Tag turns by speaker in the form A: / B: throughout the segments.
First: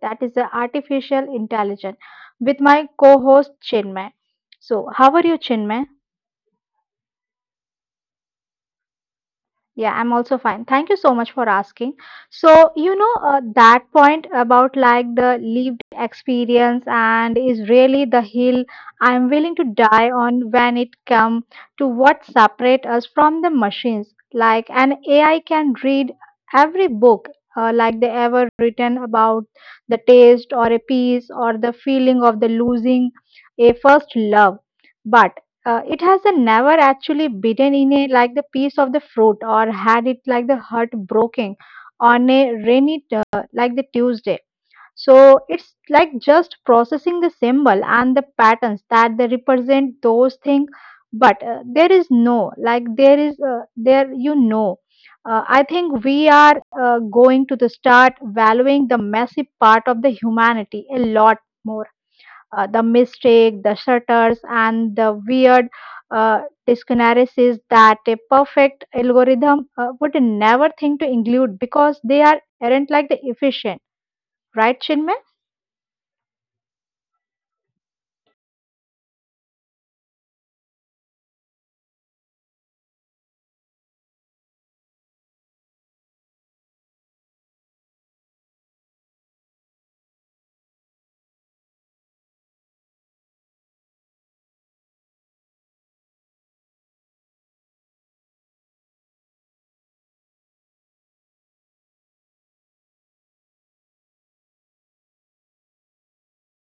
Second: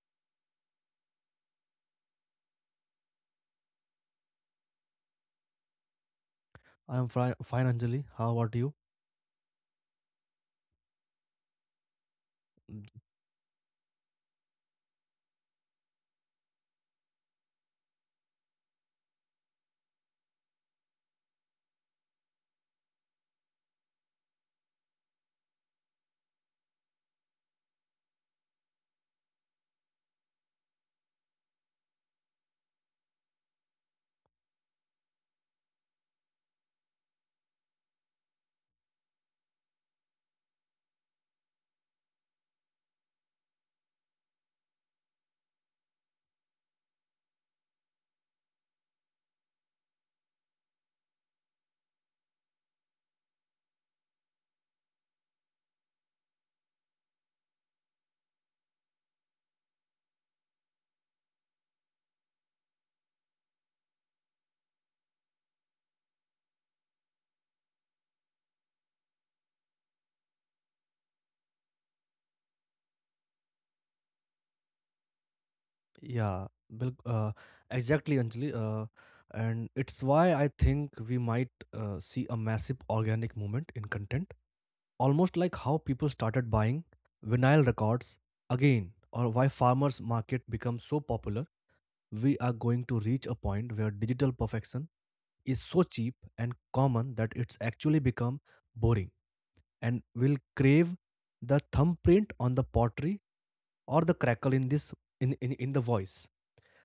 A: that is the artificial intelligence, with my co host Chinmay. So, how are you, Chinmay?
B: I am fine, Anjali. How about you?
A: Yeah, I'm also fine. Thank you so much for asking. So,
B: Mm,
A: that point about like the lived experience and is really the hill I'm willing to die on when it come to what separate us from the machines. Like an AI can read every book like they ever written about the taste or a piece or the feeling of the losing a first love. It has a never actually bitten in a like the piece of the fruit or had it like the heart broken on a rainy like the Tuesday. So it's like just processing the symbol and the patterns that they represent those things. But there is no like there is there. I think we are going to the start valuing the messy part of the humanity a lot more, the mistake, the shutters, and the weird, uh, discrepancies that a perfect algorithm would never think to include because they are aren't like the efficient, right, Chinmay?
B: yeah, bil- uh, exactly, Anjali. And it's why I think we might see a massive organic movement in content, almost like how people started buying vinyl records again, or why farmers' market becomes so popular. We are going to reach a point where digital perfection is so cheap and common that it's actually become boring, and will crave the thumbprint on the pottery or the crackle in in the voice,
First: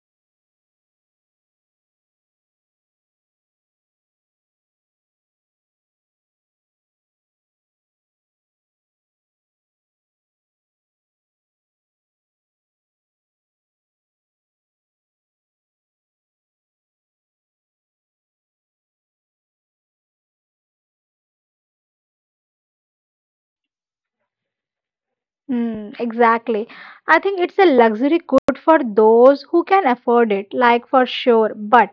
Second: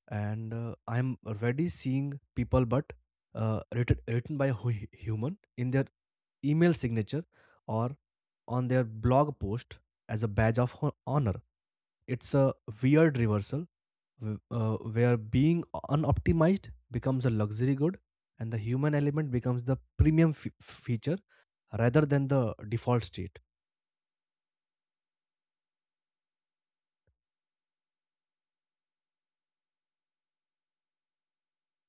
B: and I'm already seeing people but uh, written by a human in their email signature or on their blog post as a badge of honor. It's a weird reversal, where being unoptimized becomes a luxury good and the human element becomes the premium feature rather than the default state.
A: Mm, exactly. I think it's a luxury good for those who can afford it, like for sure. But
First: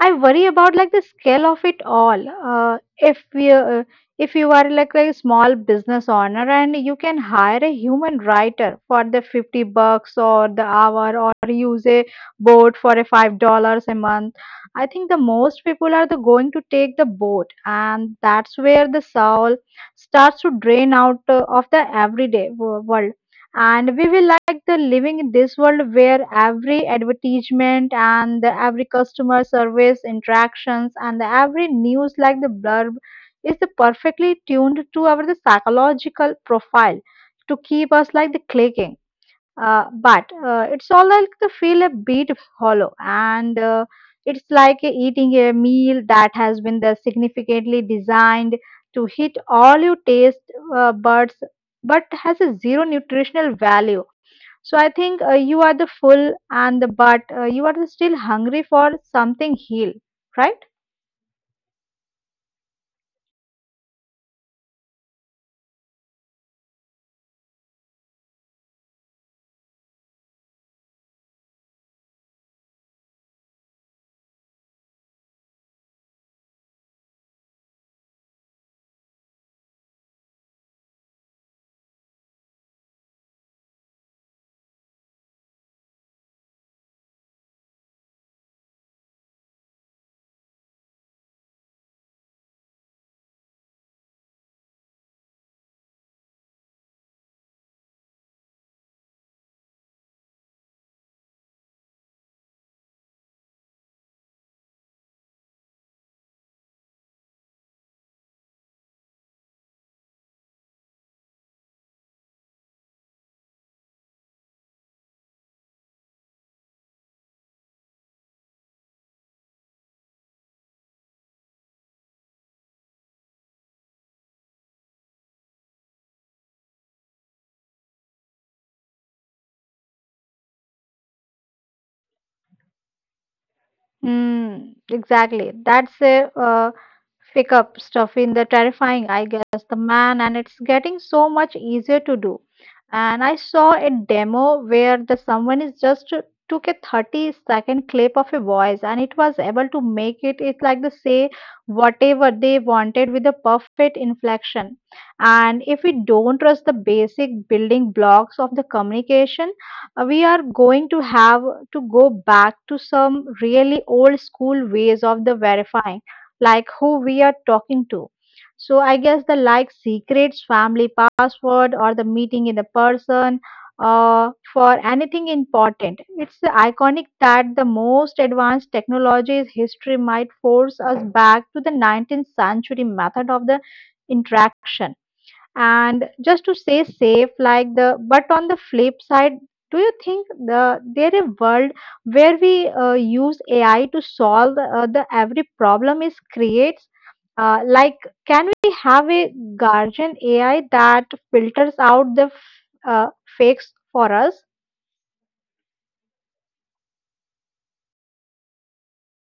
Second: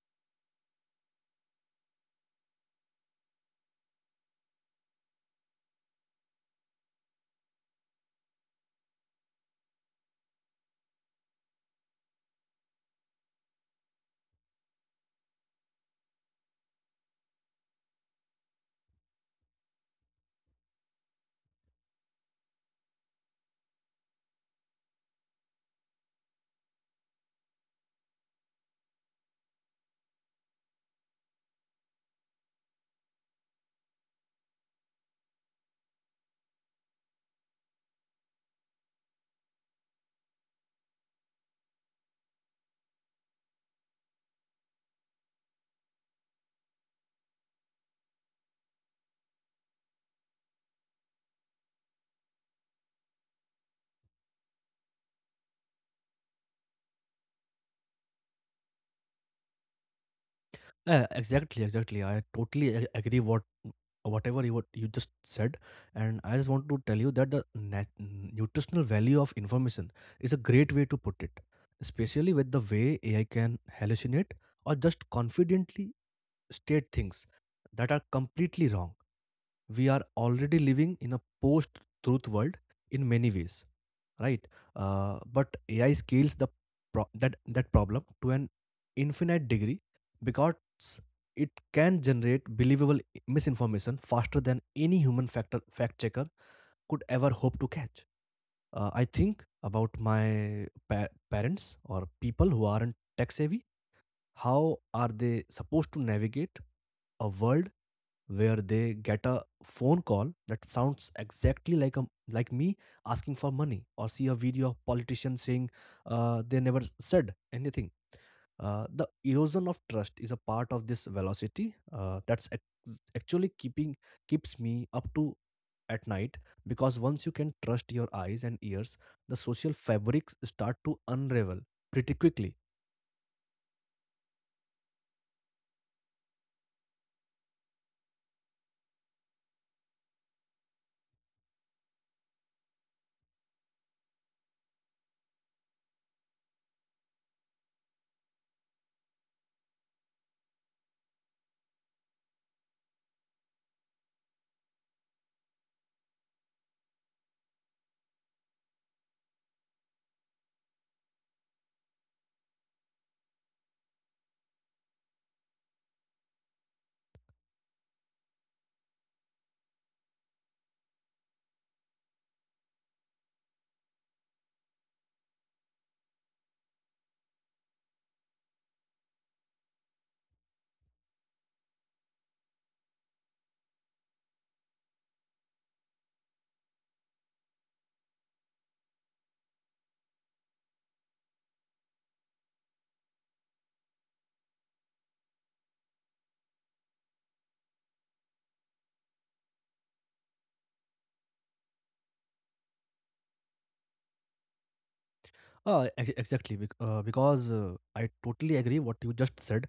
A: I worry about like the scale of it all. If you are like a small business owner and you can hire a human writer for the 50 bucks or the hour or use a boat for a $5 a month, I think the most people are the going to take the boat, and that's where the soul starts to drain out of the everyday world. And we will like the living in this world where every advertisement and the every customer service interactions and the every news like the blurb is the perfectly tuned to our the psychological profile to keep us like the clicking, but it's all like to feel a bit hollow, and it's like eating a meal that has been the significantly designed to hit all your taste buds, but has a zero nutritional value. So I think you are the full and the but you are still hungry for something heal, right?
B: Yeah, exactly. I totally agree what you just said, and I just want to tell you that the nutritional value of information is a great way to put it, especially with the way AI can hallucinate or just confidently state things that are completely wrong. We are already living in a post-truth world in many ways, right? But AI scales the pro- that that problem to an infinite degree because it can generate believable misinformation faster than any human factor fact checker could ever hope to catch. I think about my parents or people who aren't tech savvy. How are they supposed to navigate a world where they get a phone call that sounds exactly like a like me asking for money, or see a video of politicians saying they never said anything? The erosion of trust is a part of this velocity that's ac- actually keeping keeps me up to at night, because once you can trust your eyes and ears, the social fabrics start to unravel pretty quickly.
A: Mm, exactly. That's a pick up stuff in the terrifying, I guess, the man, and it's getting so much easier to do. And I saw a demo where the someone is just took a 30-second clip of a voice and it was able to make it's like they say whatever they wanted with a perfect inflection. And if we don't trust the basic building blocks of the communication, we are going to have to go back to some really old school ways of the verifying like who we are talking to. So I guess the like secrets family password or the meeting in the person, for anything important, it's iconic that the most advanced technologies history might force us back to the 19th century method of the interaction and just to stay safe like the but on the flip side, do you think the there a world where we use ai to solve the every problem is creates, like can we have a guardian ai that filters out the uh, fakes for us?
B: Exactly, because I totally agree what you just said.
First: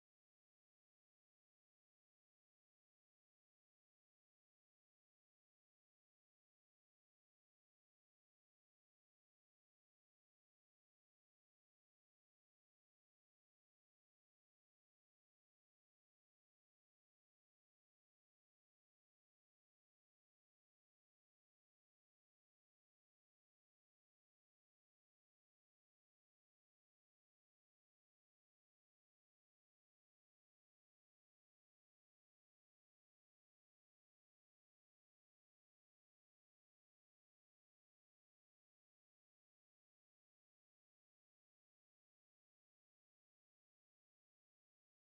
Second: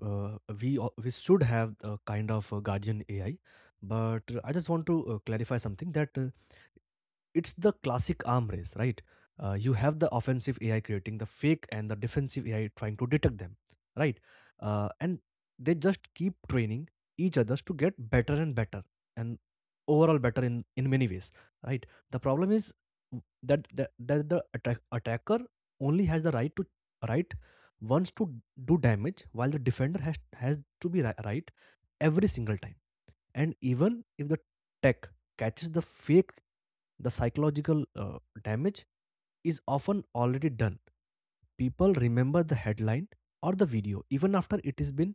B: We should have a kind of guardian AI, but I just want to clarify something, that it's the classic arm race, right? You have the offensive AI creating the fake and the defensive AI trying to detect them, right? And they just keep training each others to get better and better, and overall better in many ways, right? The problem is that the attacker only has the right to right wants to do damage, while the defender has to be right every single time. And even if the tech catches the fake, the psychological damage is often already done. People remember the headline or the video even after it has been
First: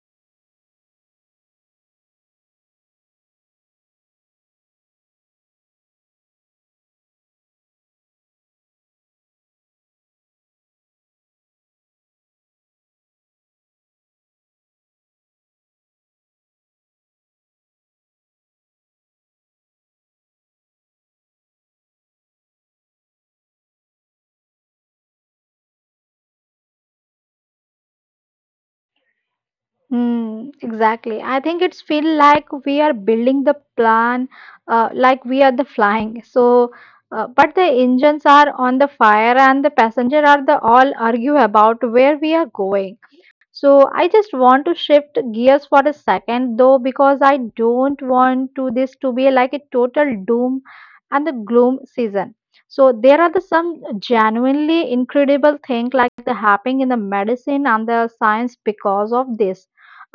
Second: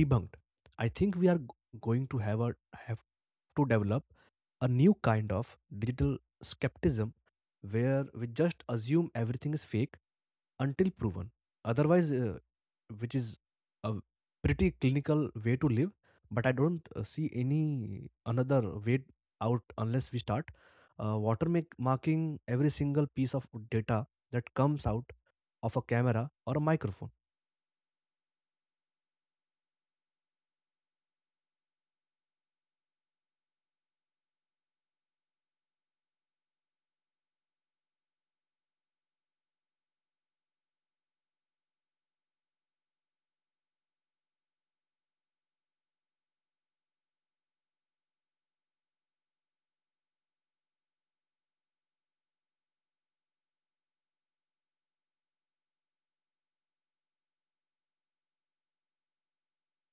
B: debunked. I think we are going to have to develop a new kind of digital skepticism where we just assume everything is fake until proven. Otherwise, which is a pretty clinical way to live, but I don't see any another way out unless we start watermarking every single piece of data that comes out of a camera or a microphone.
A: Mm, exactly. I think it's feel like we are building the plan, like we are the flying. So, but the engines are on the fire and the passenger are the all argue about where we are going. So I just want to shift gears for a second though because I don't want to this to be like a total doom and the gloom season. So there are the some genuinely incredible thing like the happening in the medicine and the science because of this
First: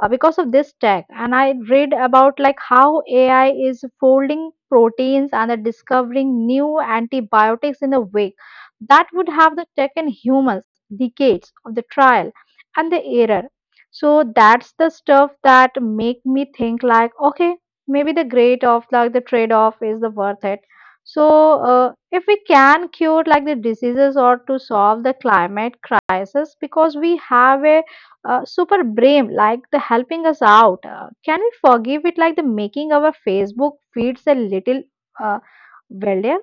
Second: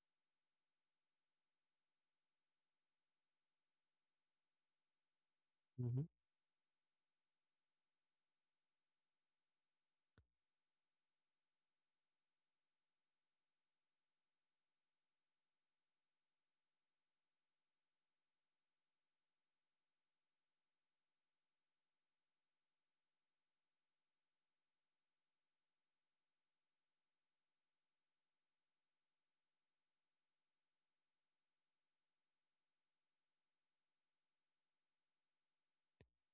A: uh, because of this tech, and I read about like how AI is folding proteins and the discovering new antibiotics in a way that would have the taken humans decades of the trial and the error. So that's the stuff that make me think like okay, maybe the great of like the trade off is the worth it. So if we can cure like the diseases or to solve the climate crisis because we have a super brain like the helping us out, can we forgive it like the making our facebook feeds a little uh, wealthier?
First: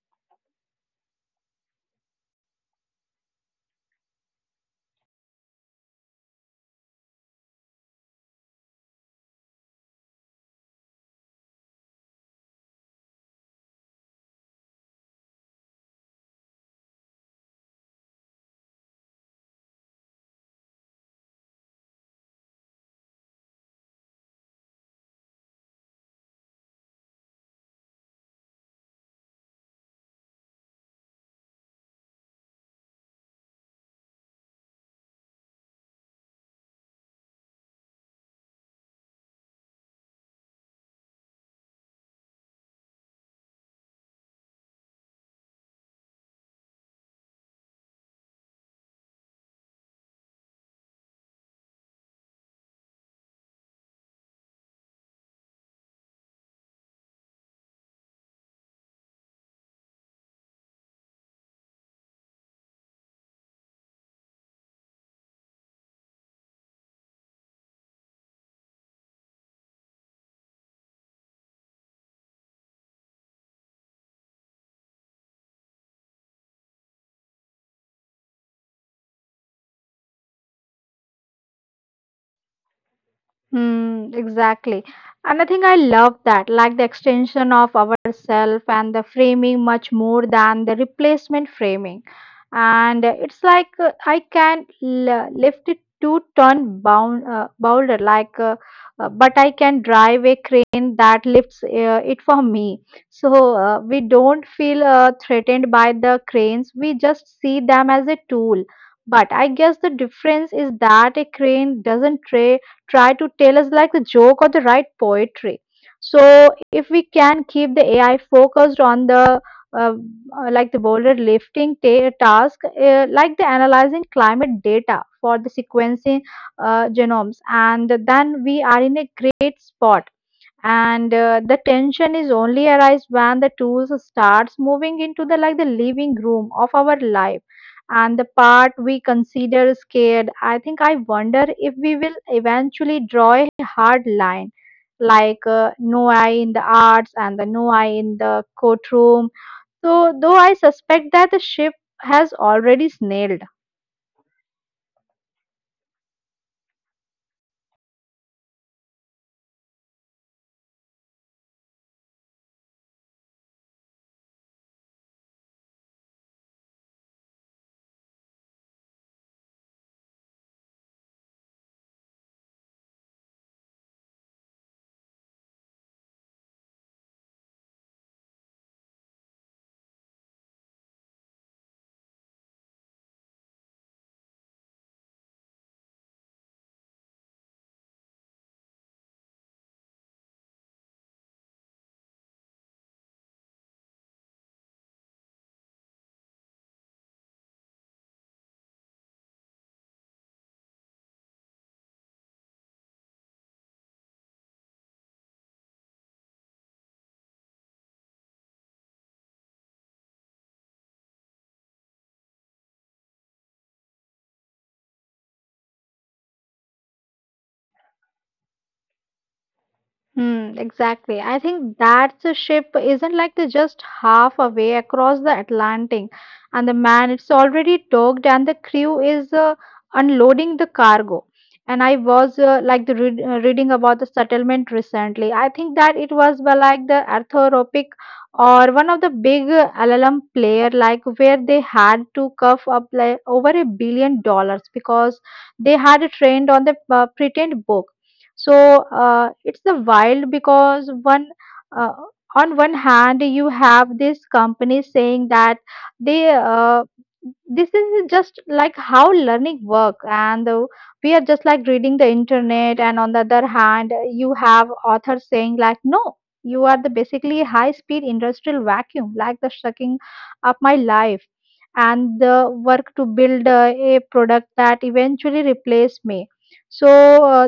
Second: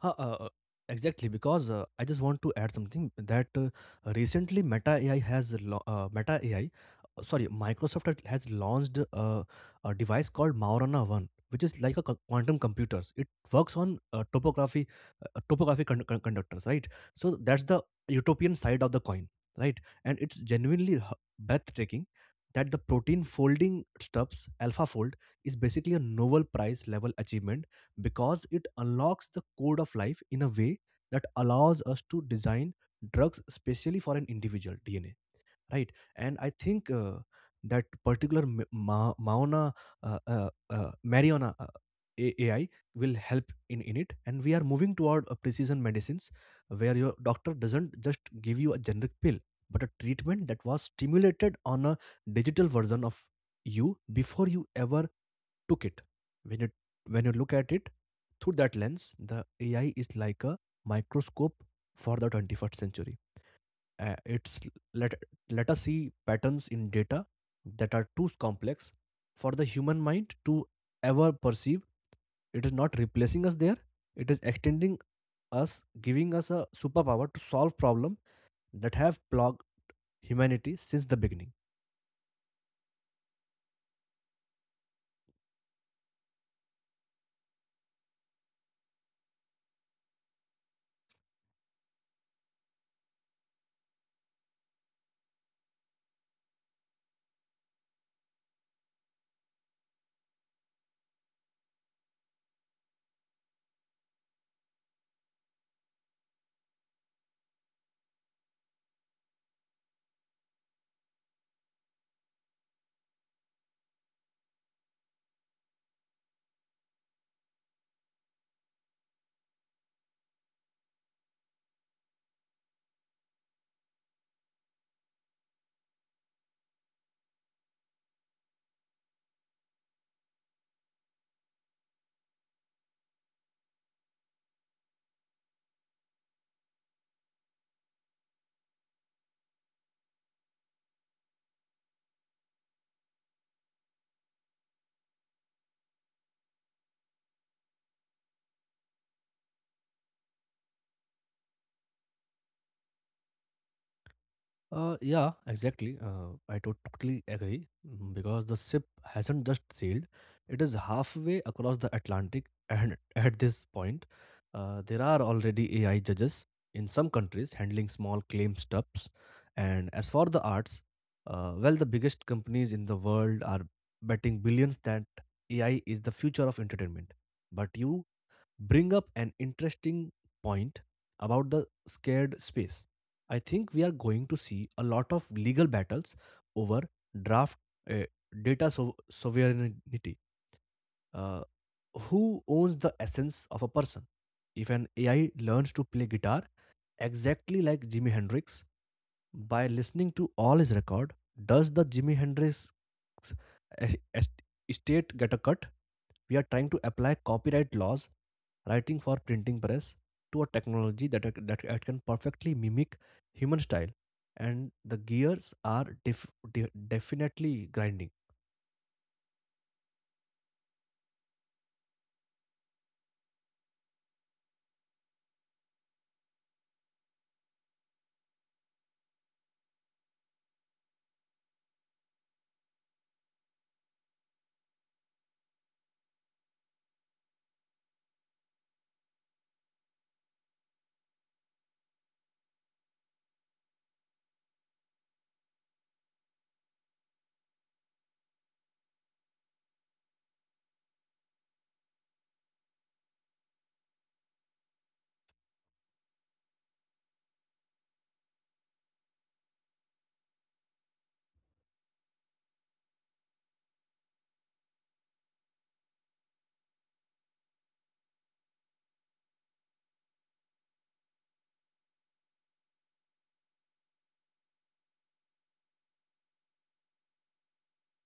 B: Huh, uh, uh, exactly, because I just want to add something, that recently Meta AI, sorry, Microsoft has launched a device called Maurana One, which is like a quantum computers. It works on topography conductors, right? So that's the utopian side of the coin, right? And it's genuinely breathtaking that the protein folding stuffs alpha fold is basically a Nobel prize level achievement because it unlocks the code of life in a way that allows us to design drugs specially for an individual DNA, right? And I think that particular Mariana AI will help in it. And we are moving toward a precision medicines where your doctor doesn't just give you a generic pill, but a treatment that was stimulated on a digital version of you before you ever took it. When you when you look at it through that lens, the AI is like a microscope for the 21st century. It's let let us see patterns in data that are too complex for the human mind to ever perceive. It is not replacing us there. It is extending us, giving us a superpower to solve problems that have plagued humanity since the beginning.
A: Hmm, exactly. And I think I love that, like the extension of ourself and the framing much more than the replacement framing. And it's like I can lift it 2-ton bound, boulder, like, but I can drive a crane that lifts it for me. So we don't feel threatened by the cranes, we just see them as a tool. But I guess the difference is that a crane doesn't trade try to tell us like the joke or the right poetry. So if we can keep the AI focused on the uh, like the boulder lifting task, like the analyzing climate data for the sequencing genomes, and then we are in a great spot. And the tension is only arise when the tools starts moving into the like the living room of our life and the part we consider scared. I think I wonder if we will eventually draw a hard line like no eye in the arts and the no eye in the courtroom, so though I suspect that the ship has already snailed.
B: Yeah, exactly. I totally agree, mm, because the ship hasn't just sailed, it is halfway across the Atlantic. And at this point, there are already AI judges in some countries handling small claim stuffs. And as for the arts, well, the biggest companies in the world are betting billions that AI is the future of entertainment. But you bring up an interesting point about the scared space. I think we are going to see a lot of legal battles over draft uh, data sovereignty. Uh, who owns the essence of a person? If an AI learns to play guitar exactly like Jimi Hendrix, by listening to all his record, does the Jimi Hendrix es- es- estate get a cut? We are trying to apply copyright laws, writing for printing press, to a technology that it can perfectly mimic human style, and the gears are definitely grinding.
A: Hmm, exactly. I think that the ship isn't like the just half away across the Atlantic, and the man it's already docked, and the crew is unloading the cargo. And I was like the reading about the settlement recently. I think that it was well, like the Arthropic or one of the big LLM player, like where they had to cough up like over $1 billion because they had trained on the pretend book. So it's the wild because one uh, on one hand you have this company saying that they this is just like how learning works, and we are just like reading the internet, and on the other hand you have authors saying like no, you are the basically high speed industrial vacuum like the sucking up my life and the work to build a product that eventually replace me. So uh,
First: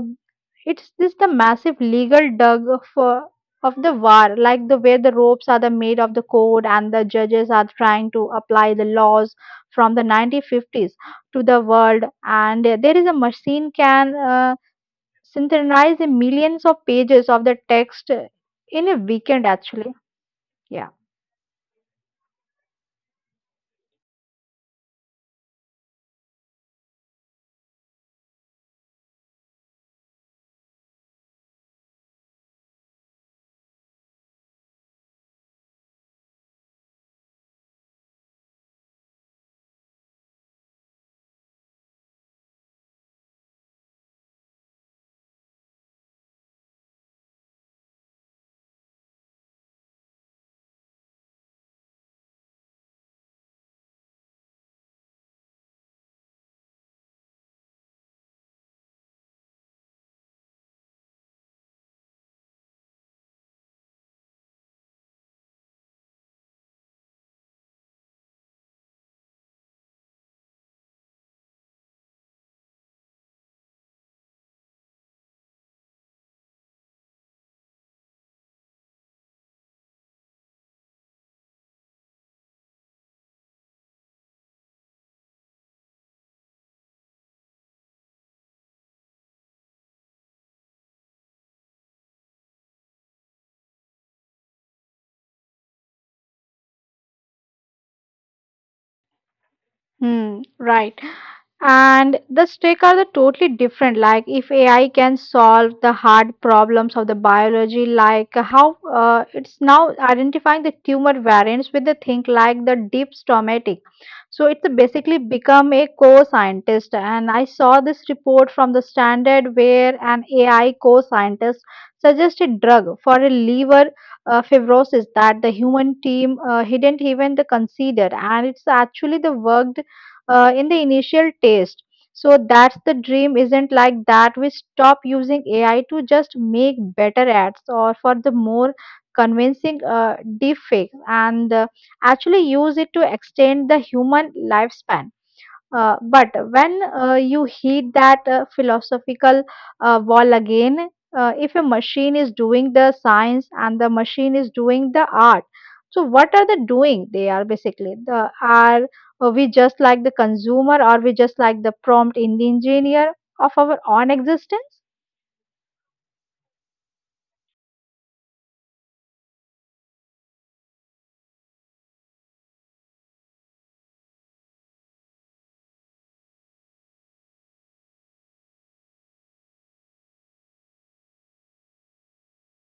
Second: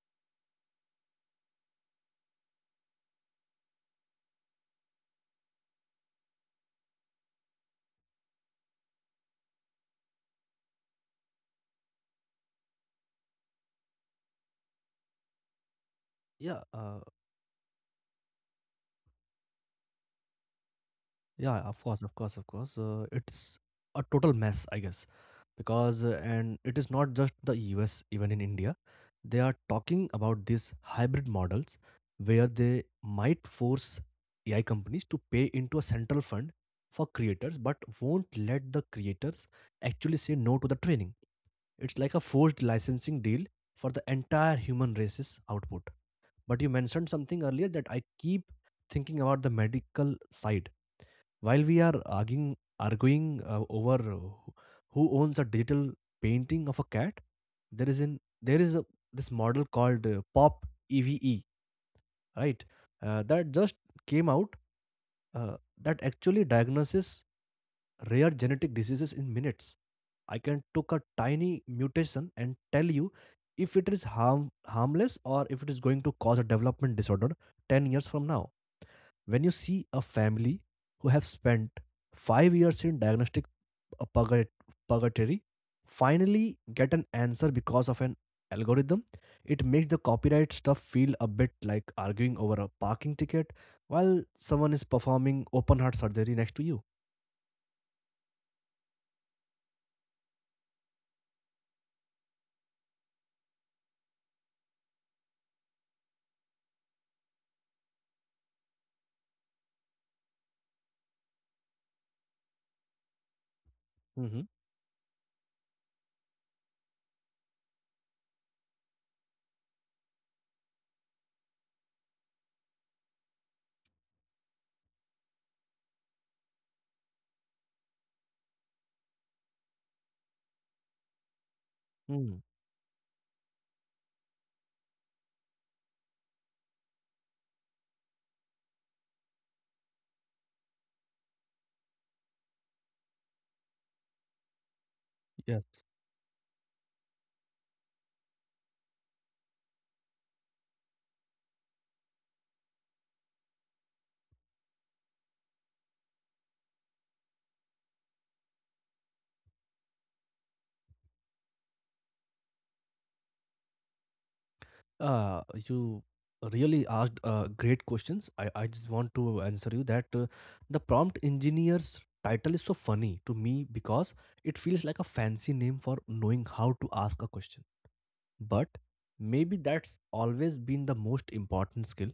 A: it's this the massive legal dug of the war, like the way the ropes are the made of the code and the judges are trying to apply the laws from the 1950s to the world. And there is a machine can synthesize the
B: Yeah,
A: millions of
B: uh,
A: pages of the text in a weekend, actually. Yeah.
B: Yeah, of course. It's a total mess, I guess, because and it is not just the US, even in India, they are talking about these hybrid models where they might force AI companies to pay into a central fund for creators, but won't let the creators actually say no to the training. It's like a forced licensing deal for the entire human race's output. But you mentioned something earlier that I keep thinking about the medical side while we are arguing over who owns a digital painting of a cat. There is in there is a, This model called Pop EVE, right? That just came out, that actually diagnoses rare genetic diseases in minutes. I can took a tiny mutation and tell you if it is harmless or if it is going to cause a development disorder 10 years from now. When you see a family who have spent 5 years in diagnostic uh, purga- purgatory finally get an answer because of an algorithm, it makes the copyright stuff feel a bit like arguing over a parking ticket while someone is performing open heart surgery next to you.
A: Hmm, right. And the stake are the totally different like if ai can solve the hard problems of the biology like how it's now identifying the tumor variants with the thing like the deep stomatic. So it's basically become a co-scientist, and I saw this report from the standard where an ai co-scientist suggested drug for a liver fibrosis that the human team didn't even the consider, and it's actually the worked in the initial taste. So
B: Mm-hmm.
A: that's the dream isn't like that. We stop using AI to just make better ads or for the more convincing deep fake, and actually use it to extend the human lifespan. But when you hit that philosophical wall again, if a machine is doing the science and the machine is doing the art, so what are they doing? They are basically the are we just like the consumer or we just like the prompt in the engineer of our own existence?
B: Uh, you really asked great questions. I just want to answer you that the prompt engineer's title is so funny to me because it feels like a fancy name for knowing how to ask a question. But maybe that's always been the most important skill.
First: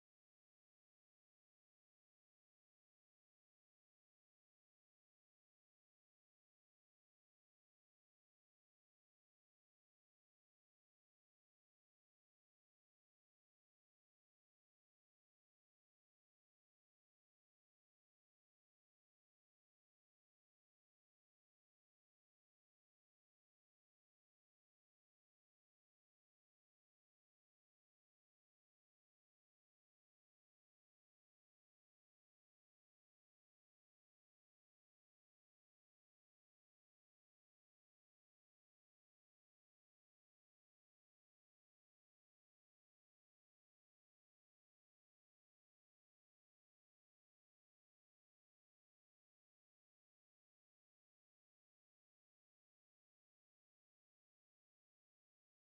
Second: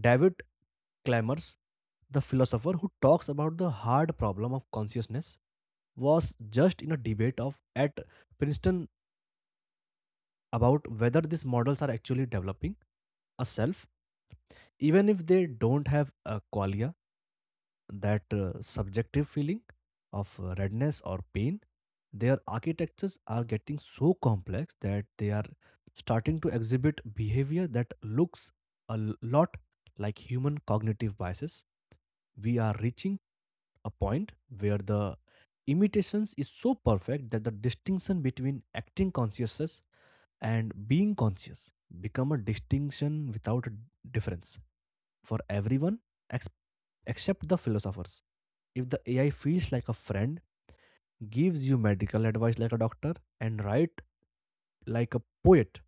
B: David Chalmers, the philosopher who talks about the hard problem of consciousness, was just in a debate of at Princeton about whether these models are actually developing a self, even if they don't have a qualia, that subjective feeling of redness or pain. Their architectures are getting so complex that they are starting to exhibit behavior that looks a lot like human cognitive biases. We are reaching a point where the imitations is so perfect that the distinction between acting consciousness and being conscious become a distinction without a difference for everyone ex- except the philosophers. If the AI feels like a friend, gives you medical advice like a doctor, and write like a poet,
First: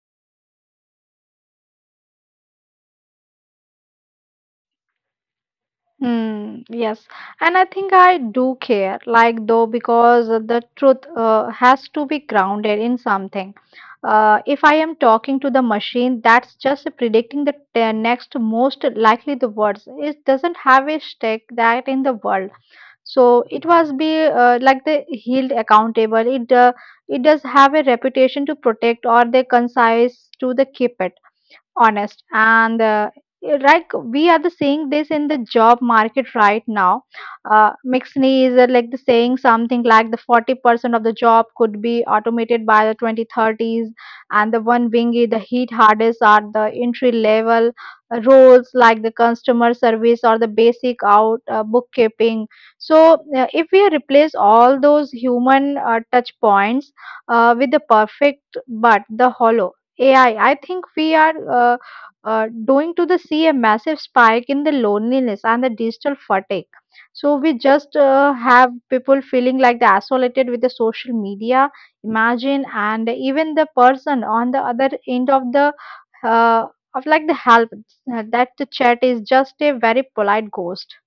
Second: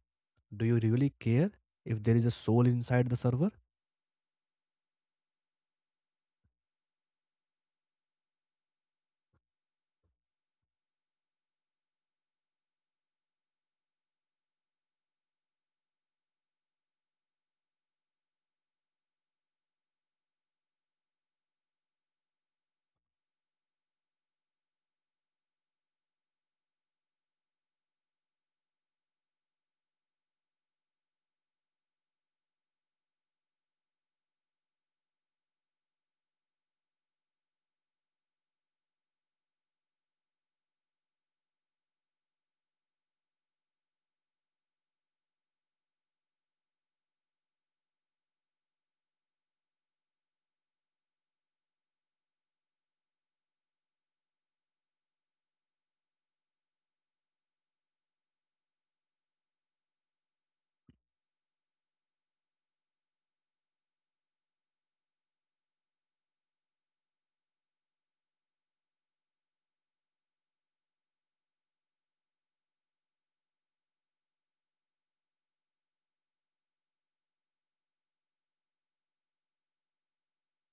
B: do you really care if there is a soul inside the server?
A: Hmm, yes, and I think I do care, like though, because the truth has to be grounded in something. If I am talking to the machine, that's just predicting the next most likely the words. It doesn't have a stake that in the world. So it was be like the held accountable. It it does have a reputation to protect or the concise to the keep it honest and like we are the seeing this in the job market right now. Mixney is, like the saying something like the 40% of the job could be automated by the 2030s, and the one wingy the heat hardest are the entry level roles like the customer service or the basic out bookkeeping. So if we replace all those human touch points with the perfect but the hollow AI, I think we are going to the see a massive spike in the loneliness and the digital fatigue. So we just have people feeling like they're isolated with the social media. Imagine, and even the person on the other end of the uh, of like the help that the chat is just a very polite ghost.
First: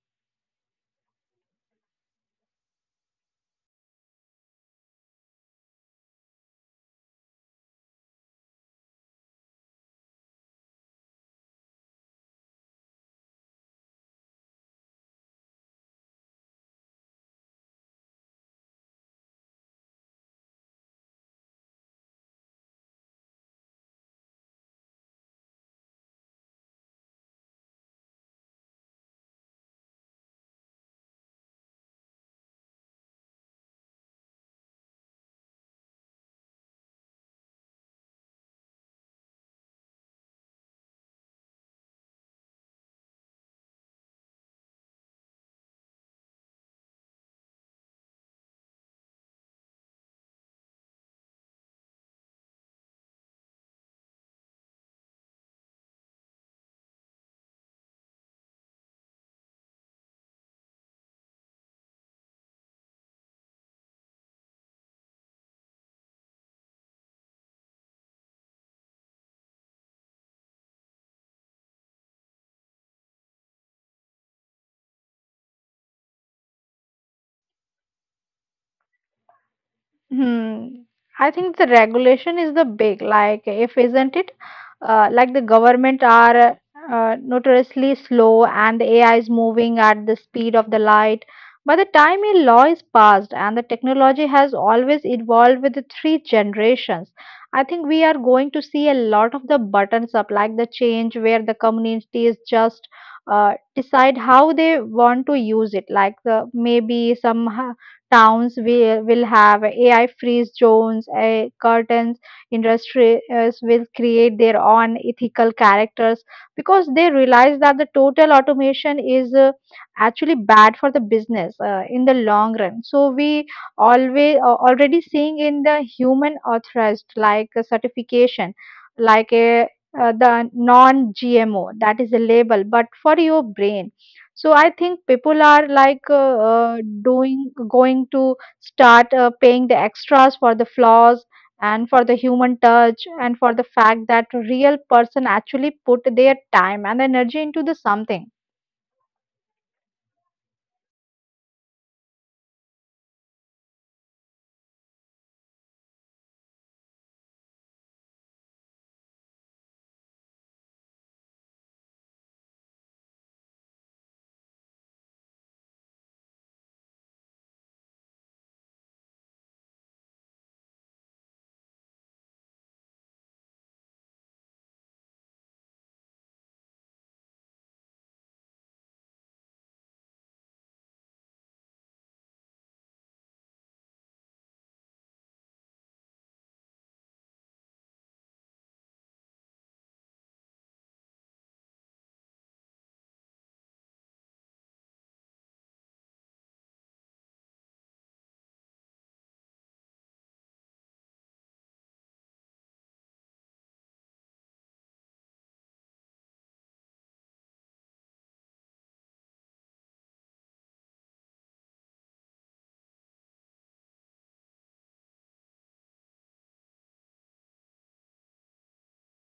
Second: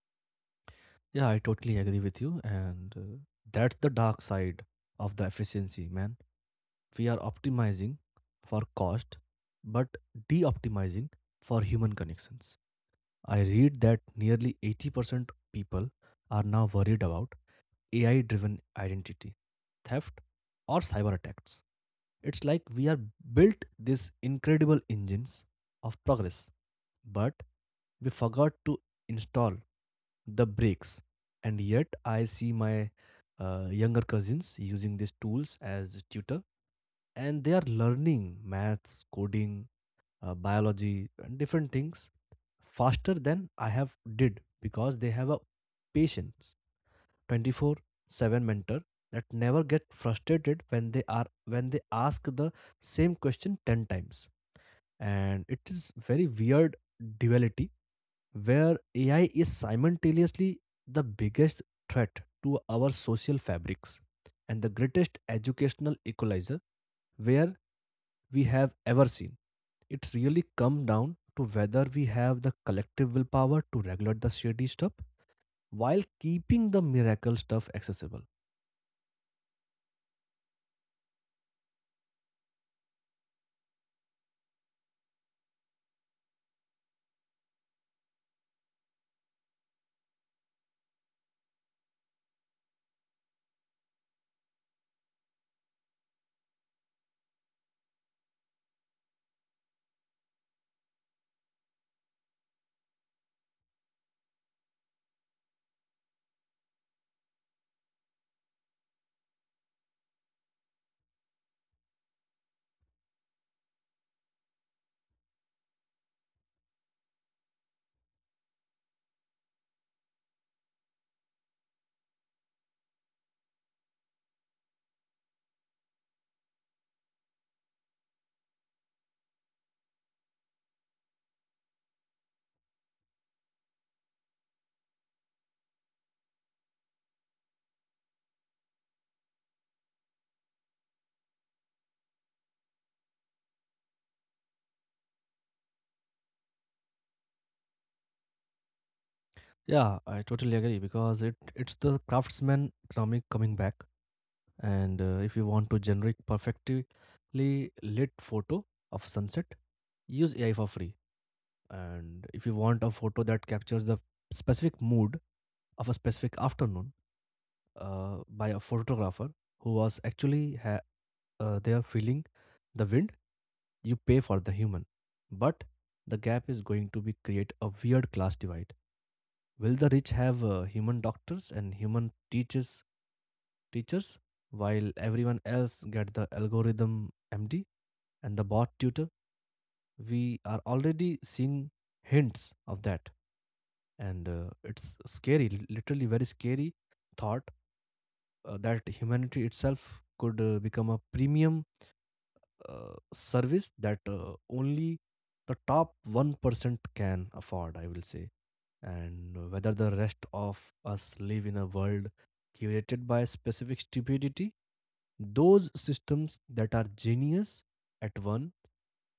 B: Yeah, I totally agree with you, and that's the dark side of the efficiency, man. We are optimizing for cost, but de-optimizing for human connections. I read that nearly 80% people are now worried about AI driven identity theft or cyber attacks. It's like we are built these incredible engines of progress, but we forgot to install the brakes. And yet, I see my younger cousins using these tools as tutor, and they are learning maths, coding, biology, and different things faster than I have did, because they have a patience 24/7 mentor that never get frustrated when they are when they ask the same question 10 times. And it is very weird duality where AI is simultaneously the biggest threat to our social fabrics and the greatest educational equalizer where we have ever seen. It's really come down to whether we have the collective willpower to regulate the shady stuff while keeping the miracle stuff accessible.
A: Hmm. I think the regulation is the big, like, if isn't it? Like the government are, notoriously slow, and the AI is moving at the speed of the light. By the time a law is passed and the technology has always evolved with the three generations, I think we are going to see a lot of the buttons up, like the change where the communities just decide how they want to use it, like the maybe some towns will have AI free zones, curtains, industries will create their own ethical characters because they realize that the total automation is actually bad for the business in the long run. So we always already seeing in the human authorized like a certification, like a, the non-GMO that is a label, but for your brain. So I think people are like doing going to start paying the extras for the flaws and for the human touch and for the fact that real person actually put their time and energy into the something.
B: Yeah, I totally agree, because it it's the craftsman economic coming back. And if you want to generate perfectly lit photo of sunset, use AI for free. And if you want a photo that captures the specific mood of a specific afternoon by a photographer who was they are feeling the wind, you pay for the human. But the gap is going to be create a weird class divide. Will the rich have human doctors and human teachers while everyone else get the algorithm MD and the bot tutor? We are already seeing hints of that, and it's scary, literally very scary thought, that humanity itself could become a premium service that only the top 1% can afford, I will say. And whether the rest of us live in a world curated by specific stupidity, those systems that are genius at one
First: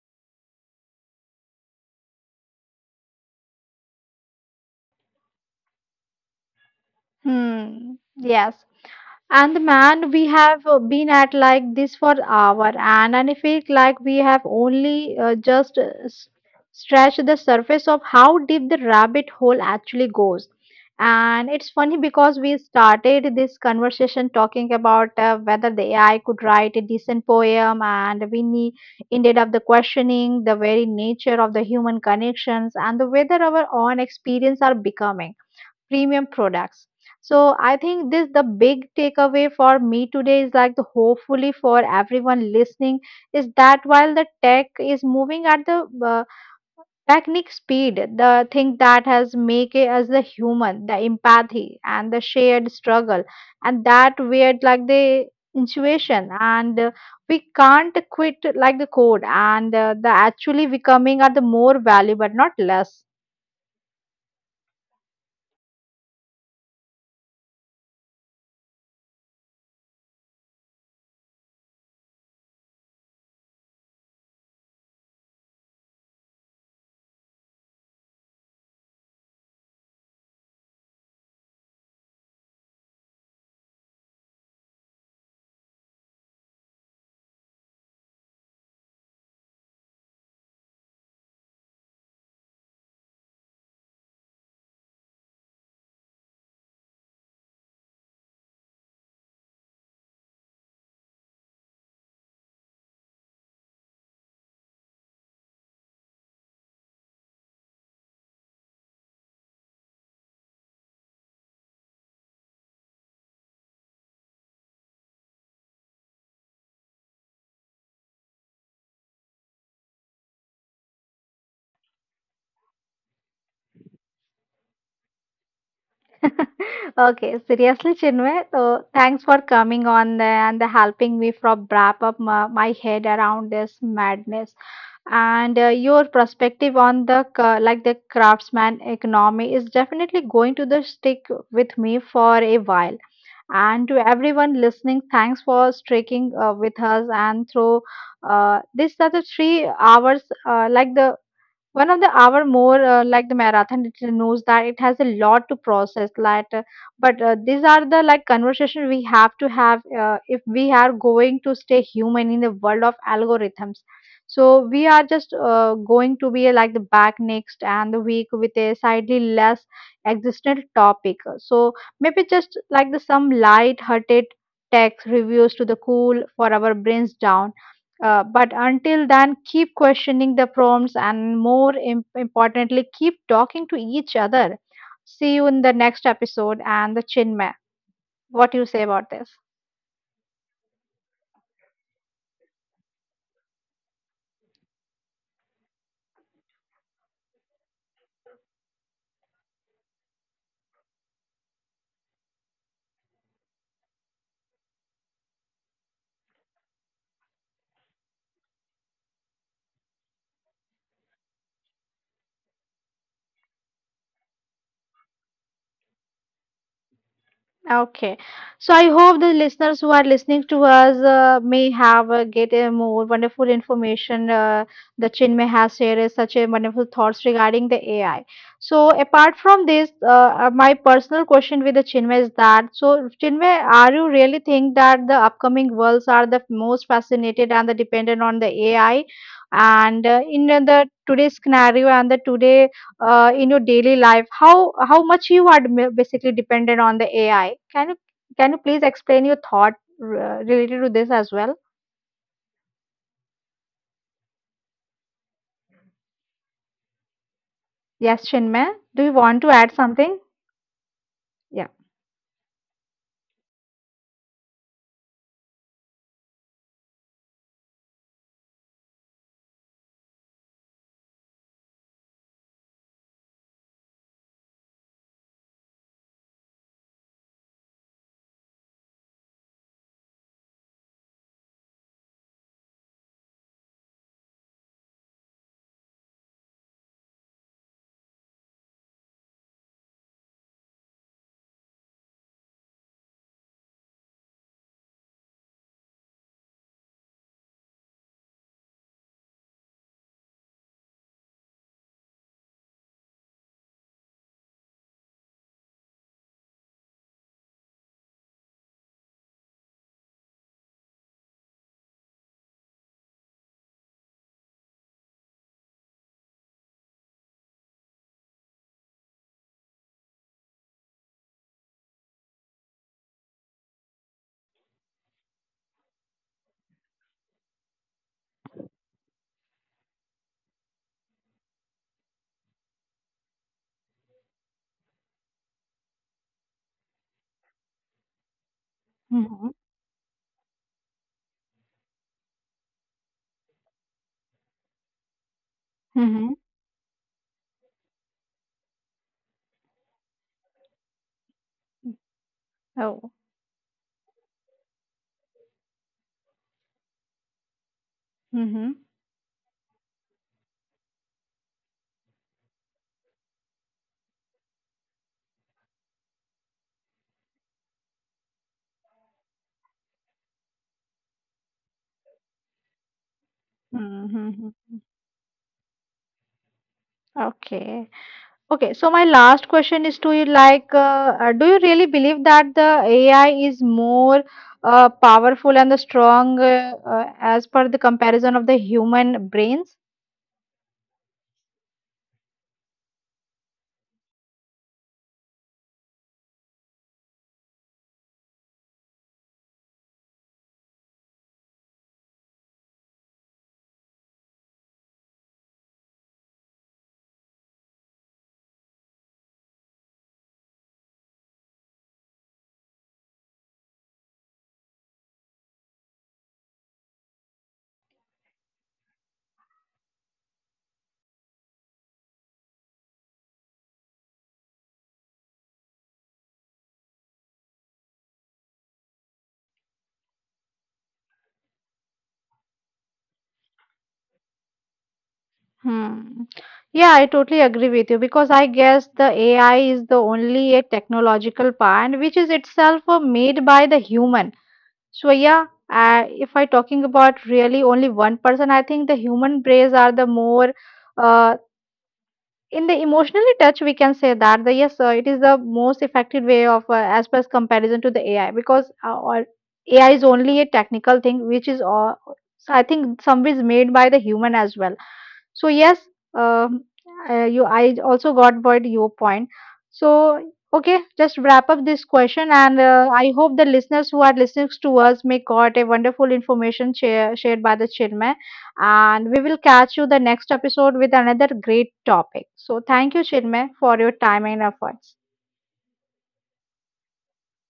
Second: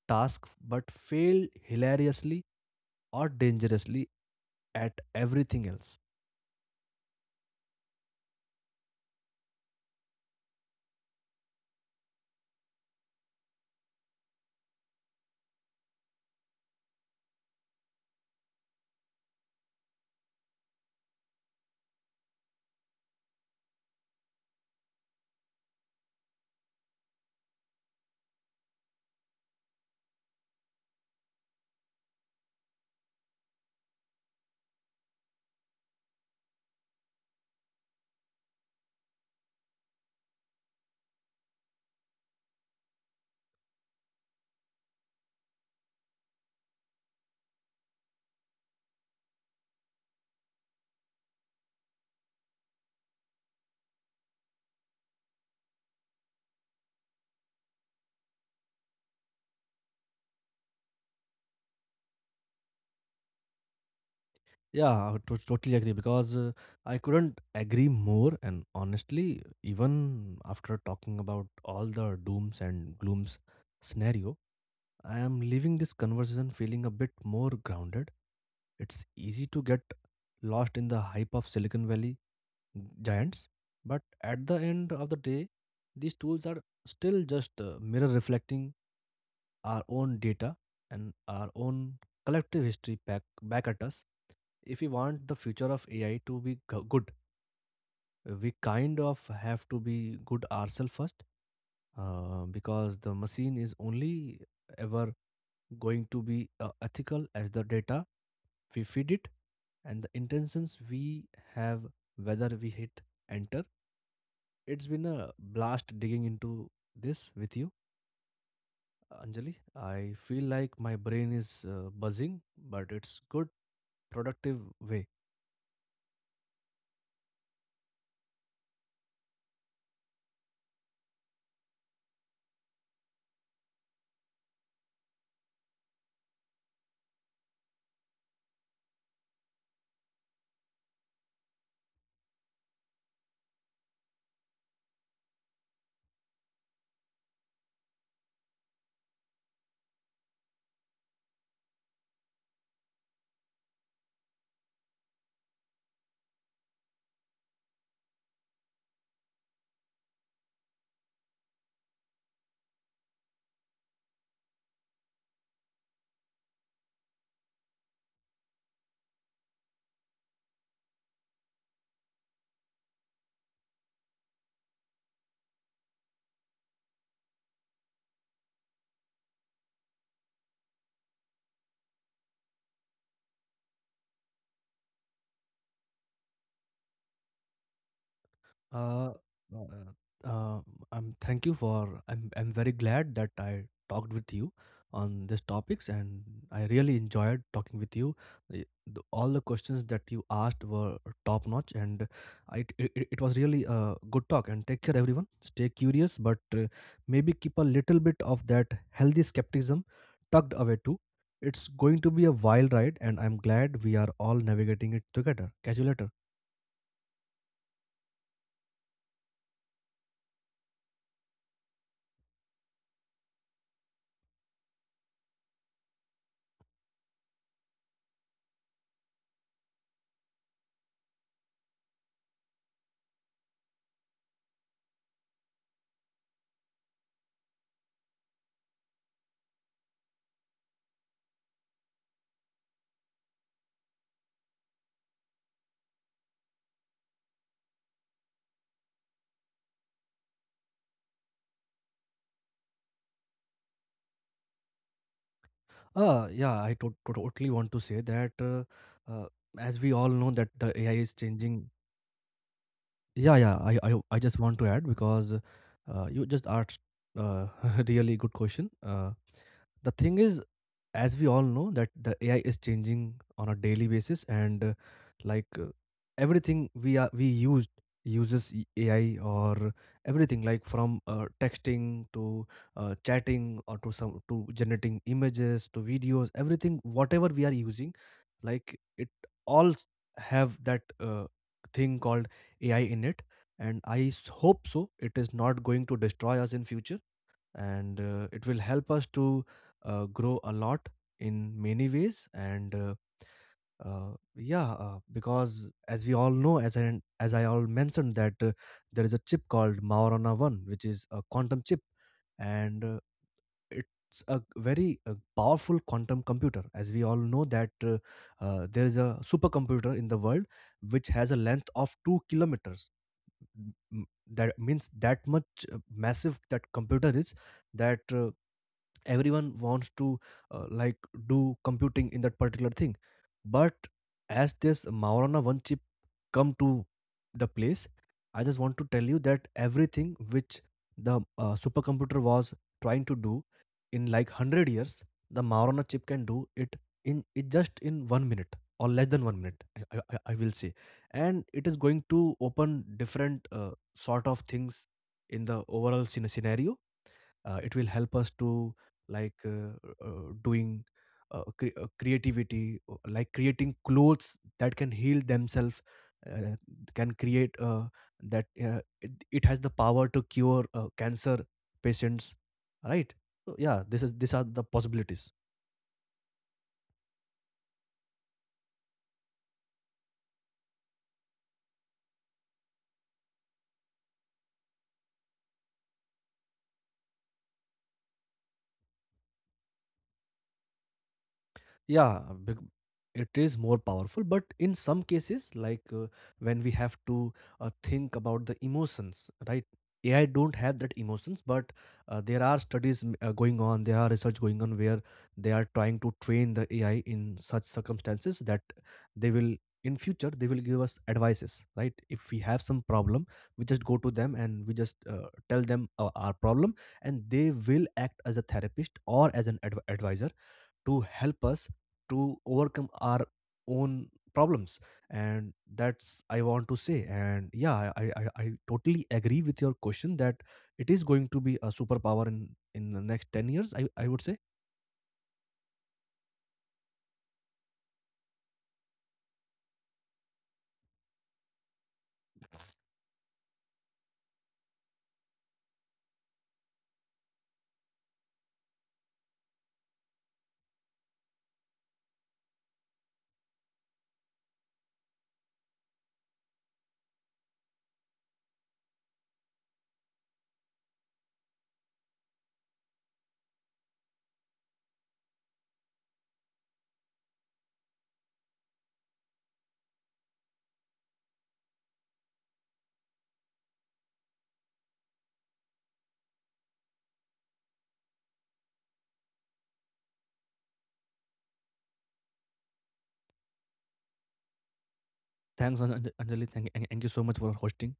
B: task but fail hilariously or dangerously at everything else.
A: Hmm. Yes. And the man, we have been at like this for hour, and I feel like we have only just scratched the surface of how deep the rabbit hole actually goes. And it's funny because we started this conversation talking about whether the AI could write a decent poem, and ended up the questioning the very nature of the human connections and the whether our own experience are becoming premium products. So I think this the big takeaway for me today is like the hopefully for everyone listening is that while the tech is moving at the technique speed, the thing that has make it as the human, the empathy and the shared struggle and that weird like the intuition and we can't quit like the code and the actually becoming are the more valuable not less.
B: Yeah, I totally agree because I couldn't agree more. And honestly, even after talking about all the dooms and glooms scenario, I am leaving this conversation feeling a bit more grounded. It's easy to get lost in the hype of Silicon Valley giants, but at the end of the day, these tools are still just a mirror reflecting our own data and our own collective history back at us. If we want the future of AI to be good, we kind of have to be good ourselves first because the machine is only ever going to be ethical as the data we feed it and the intentions we have whether we hit enter. It's been a blast digging into this with you. Anjali, I feel like my brain is buzzing, but it's good, productive way.
A: Okay, seriously, Chinmay, so thanks for coming on the, and the helping me from wrap up my head around this madness. And your perspective on like the craftsman economy is definitely going to the stick with me for a while. And to everyone listening, thanks for sticking with us and through this are the 3 hours, like the one of the hour more, like the marathon, it knows that it has a lot to process. Like, but these are the like conversation we have to have if we are going to stay human in the world of algorithms. So we are just going to be like the back next and the week with a slightly less existential topic. So maybe just like the some light-hearted text reviews to the cool for our brains down, but until then, keep questioning the prompts and more importantly, keep talking to each other. See you in the next episode and the Chinmay. What do you say
B: Uh,
A: about this?
B: no, uh, uh, thank you for. I'm very glad that I talked with you on these topics, and I really enjoyed talking with you. Y- all the questions that you asked were top notch, and I, it was really a good talk. And take care, everyone. Stay curious, but uh, maybe keep a little bit of that healthy skepticism tucked away too. It's going to be a wild ride, and I'm glad we are all navigating it together. Catch you later.
A: Okay, so I hope the listeners who are listening to us may have get a more wonderful information. The Chinmay has shared is such a wonderful thoughts regarding the AI. So apart from this, my personal question with the Chinmay is that, so Chinmay, are you really think that the upcoming worlds are the most fascinated and the dependent on the AI? And in the today's scenario and the today, in your daily life, how much you are basically dependent on the ai? Can you can you please explain your thought related to this as well?
B: Yeah, I totally want to say that
A: Yes, Chinmay,
B: uh,
A: do you want
B: as
A: to
B: we all
A: add
B: know that
A: something?
B: the AI is changing.
A: Yeah.
B: I just want to add because you just asked uh, really good question. The thing is, as we all know that the AI is changing on a daily basis, and like uh, everything we are we used uses AI, or everything like from texting to chatting, or to some to generating images to videos, everything whatever we are using, like it all s- have that thing called AI in it. And hope so. It is not going to destroy us in future, and it will help us to grow a lot in many ways. And yeah, because as we all know, as I all mentioned that there is a chip called Maorana One, which is a quantum chip, and it's a very powerful quantum computer. As we all know that there is a supercomputer in the world which has a length of 2 kilometers, m- that means that much massive that computer is, that everyone wants to like do computing in that particular thing. But as this maurana one chip come to the place, I just want to tell you that
A: Mm-hmm.
B: everything which the supercomputer was trying to do in like 100 years, the maurana chip can do
A: Mm-hmm.
B: it in it just in 1 minute or less than 1 minute, I will say. And it is going to open different
A: Oh.
B: sort of things in the overall scenario. It will help us to
A: Mm-hmm.
B: like uh, doing creativity, like creating clothes that can heal themselves. uh, can create that it has the power to cure cancer patients, right? So yeah, this is, these are the
A: Mm-hmm.
B: possibilities.
A: Okay, okay, so my last question is to you, like do you really believe that the ai is more powerful and the strong as per the comparison of the human brains?
B: Yeah, it is more powerful, but in some cases, like when we have to think about the emotions, right? AI don't have that emotions, but there are studies going on, there are research going on where they are trying to train the AI in such circumstances that they will, in future they will give us advices, right? If we have some problem, we just go to them and we just tell them our problem, and they will act as a therapist or as an advisor to help us to overcome our own problems. And that's I want to say. And yeah, I totally agree with your question that it is going to be a superpower in the next 10 years I would say.
A: Hmm. Yeah, I totally agree with you because I guess the AI is the only a technological part which is itself made by the human. So yeah, if I talking about really only one person, I think the human brains are the more uh, in the emotionally touch we can say that the yes, it is the most effective way of, as per as comparison to the ai, because ai is only a technical thing which is all. So I think some is made by the human as well, so yes. um, you I also got what your point. So, okay, just wrap up this question, and I hope the listeners who are listening to us may got a wonderful information shared by the chairman, and we will catch you the next episode with another great topic. So, thank you, Chinmay, for your time and efforts.
B: thanks Anj- Anjali, thank you so much for hosting.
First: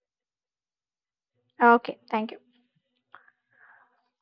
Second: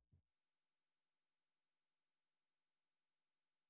A: Okay, thank you.